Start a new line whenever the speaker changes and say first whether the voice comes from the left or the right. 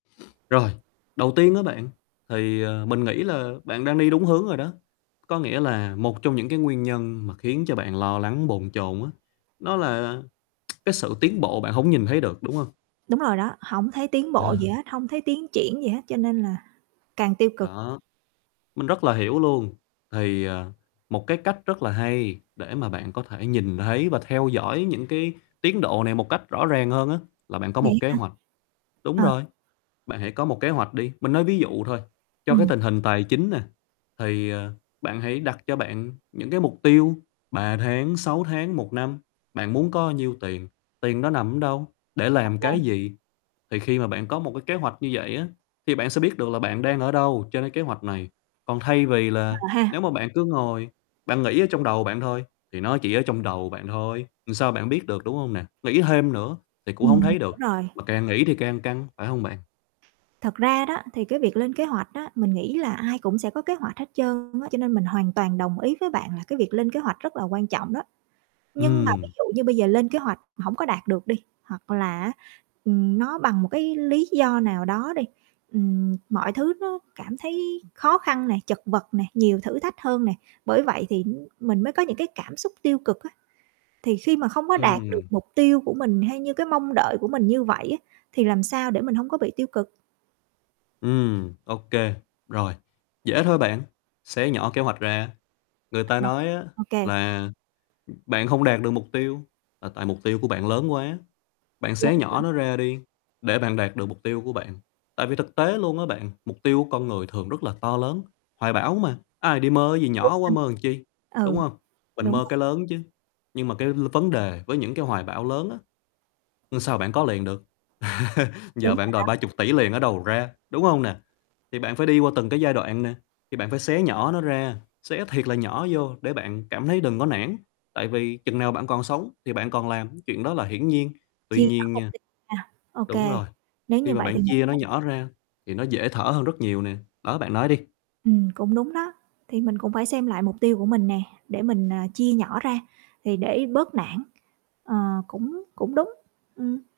left: Rồi, đầu tiên á bạn, thì, ờ, mình nghĩ là bạn đang đi đúng hướng rồi đó, có nghĩa là một trong những cái nguyên nhân mà khiến cho bạn lo lắng, bồn chồn á, nó là cái sự tiến bộ bạn hổng nhìn thấy được, đúng hông?
right: Đúng rồi đó, hổng thấy tiến bộ gì
left: À.
right: hết, hông thấy tiến triển gì hết, cho nên là càng tiêu cực.
left: Đó. Mình rất là hiểu luôn, thì, ờ, một cái cách rất là hay để mà bạn có thể nhìn thấy và theo dõi những cái tiến độ này một cách rõ ràng hơn á, là bạn có một
right: Vậy
left: kế
right: hả?
left: hoạch, đúng
right: Ờ.
left: rồi, bạn hãy có một kế hoạch đi. Mình nói ví dụ thôi, cho cái
right: Ừm.
left: tình hình tài chính nè, thì, ờ, bạn hãy đặt cho bạn những cái mục tiêu, 3 tháng, 6 tháng, 1 năm, bạn muốn có nhiêu tiền, tiền đó nằm ở đâu, để
right: Ô
left: làm cái
right: kê.
left: gì? Thì khi mà bạn có một cái kế hoạch như vậy á, thì bạn sẽ biết được là bạn đang ở đâu trên cái kế hoạch này, còn thay vì là
right: Ờ ha.
left: nếu mà bạn cứ ngồi, bạn nghĩ ở trong đầu bạn thôi, thì nó chỉ ở trong đầu bạn thôi, làm sao bạn biết được, đúng hông nè? Nghĩ thêm nữa thì cũng hông
right: Ừm,
left: thấy được,
right: rồi.
left: mà càng nghĩ thì càng căng, phải hông bạn?
right: Thật ra đó, thì cái việc lên kế hoạch á, mình nghĩ là ai cũng sẽ có kế hoạch hết trơn á, cho nên mình hoàn toàn đồng ý với bạn là cái việc lên kế hoạch rất là quan trọng đó. Nhưng mà ví
left: Ừm.
right: dụ như bây giờ lên kế hoạch mà hổng có đạt được đi, hoặc là á, ừm, nó bằng một cái lý do nào đó đi, ừm, mọi thứ nó cảm thấy khó khăn nè, chật vật nè, nhiều thử thách hơn nè, bởi vậy thì, ừm, mình mới có những cái cảm xúc tiêu cực á, thì khi mà không có đạt được
left: Ừm.
right: mục tiêu của mình hay như cái mong đợi của mình như vậy á, thì làm sao để mình hổng có bị tiêu cực?
left: Ừm, OK, rồi, dễ thôi bạn, xé nhỏ kế hoạch ra, người ta
right: Ờ,
left: nói á
right: OK.
left: là, bạn không đạt được mục tiêu là tại mục tiêu của bạn lớn quá, bạn
right: Đúng
left: xé
right: rồi.
left: nhỏ nó ra đi để bạn đạt được mục tiêu của bạn, tại vì thực tế luôn á bạn, mục tiêu của con người thường rất là to lớn, hoài bão mà, ai đi mơ gì
right: Đúng
left: nhỏ quá mơ làm chi,
right: ha.
left: đúng
right: Ừ,
left: hông? Mình
right: đúng
left: mơ
right: rồi.
left: cái lớn chứ, nhưng mà cái l vấn đề với những cái hoài bão lớn á, làm sao bạn có liền được? Giờ
right: Đúng rồi
left: bạn đòi ba
right: đó.
left: chục tỷ liền ở đâu mà ra, đúng hông nè? Thì bạn phải đi qua từng cái giai đoạn nè, thì bạn phải xé nhỏ nó ra, xé thiệt là nhỏ vô, để bạn cảm thấy đừng có nản, tại vì chừng nào bạn còn sống thì bạn còn làm, chuyện đó là hiển nhiên, tuy
right: Chia nhỏ
left: nhiên
right: mục
left: nha
right: tiêu ra. OK,
left: đúng rồi,
right: nếu
left: khi
right: như
left: mà
right: vậy thì
left: bạn
right: mình
left: chia nó
right: cũng
left: nhỏ ra thì nó dễ thở hơn rất nhiều nè, đó bạn nói đi.
right: Ừm, cũng đúng đó, thì mình cũng phải xem lại mục tiêu của mình nè, để mình, à, chia nhỏ ra, thì để bớt nản, ờ, cũng cũng đúng, ừm.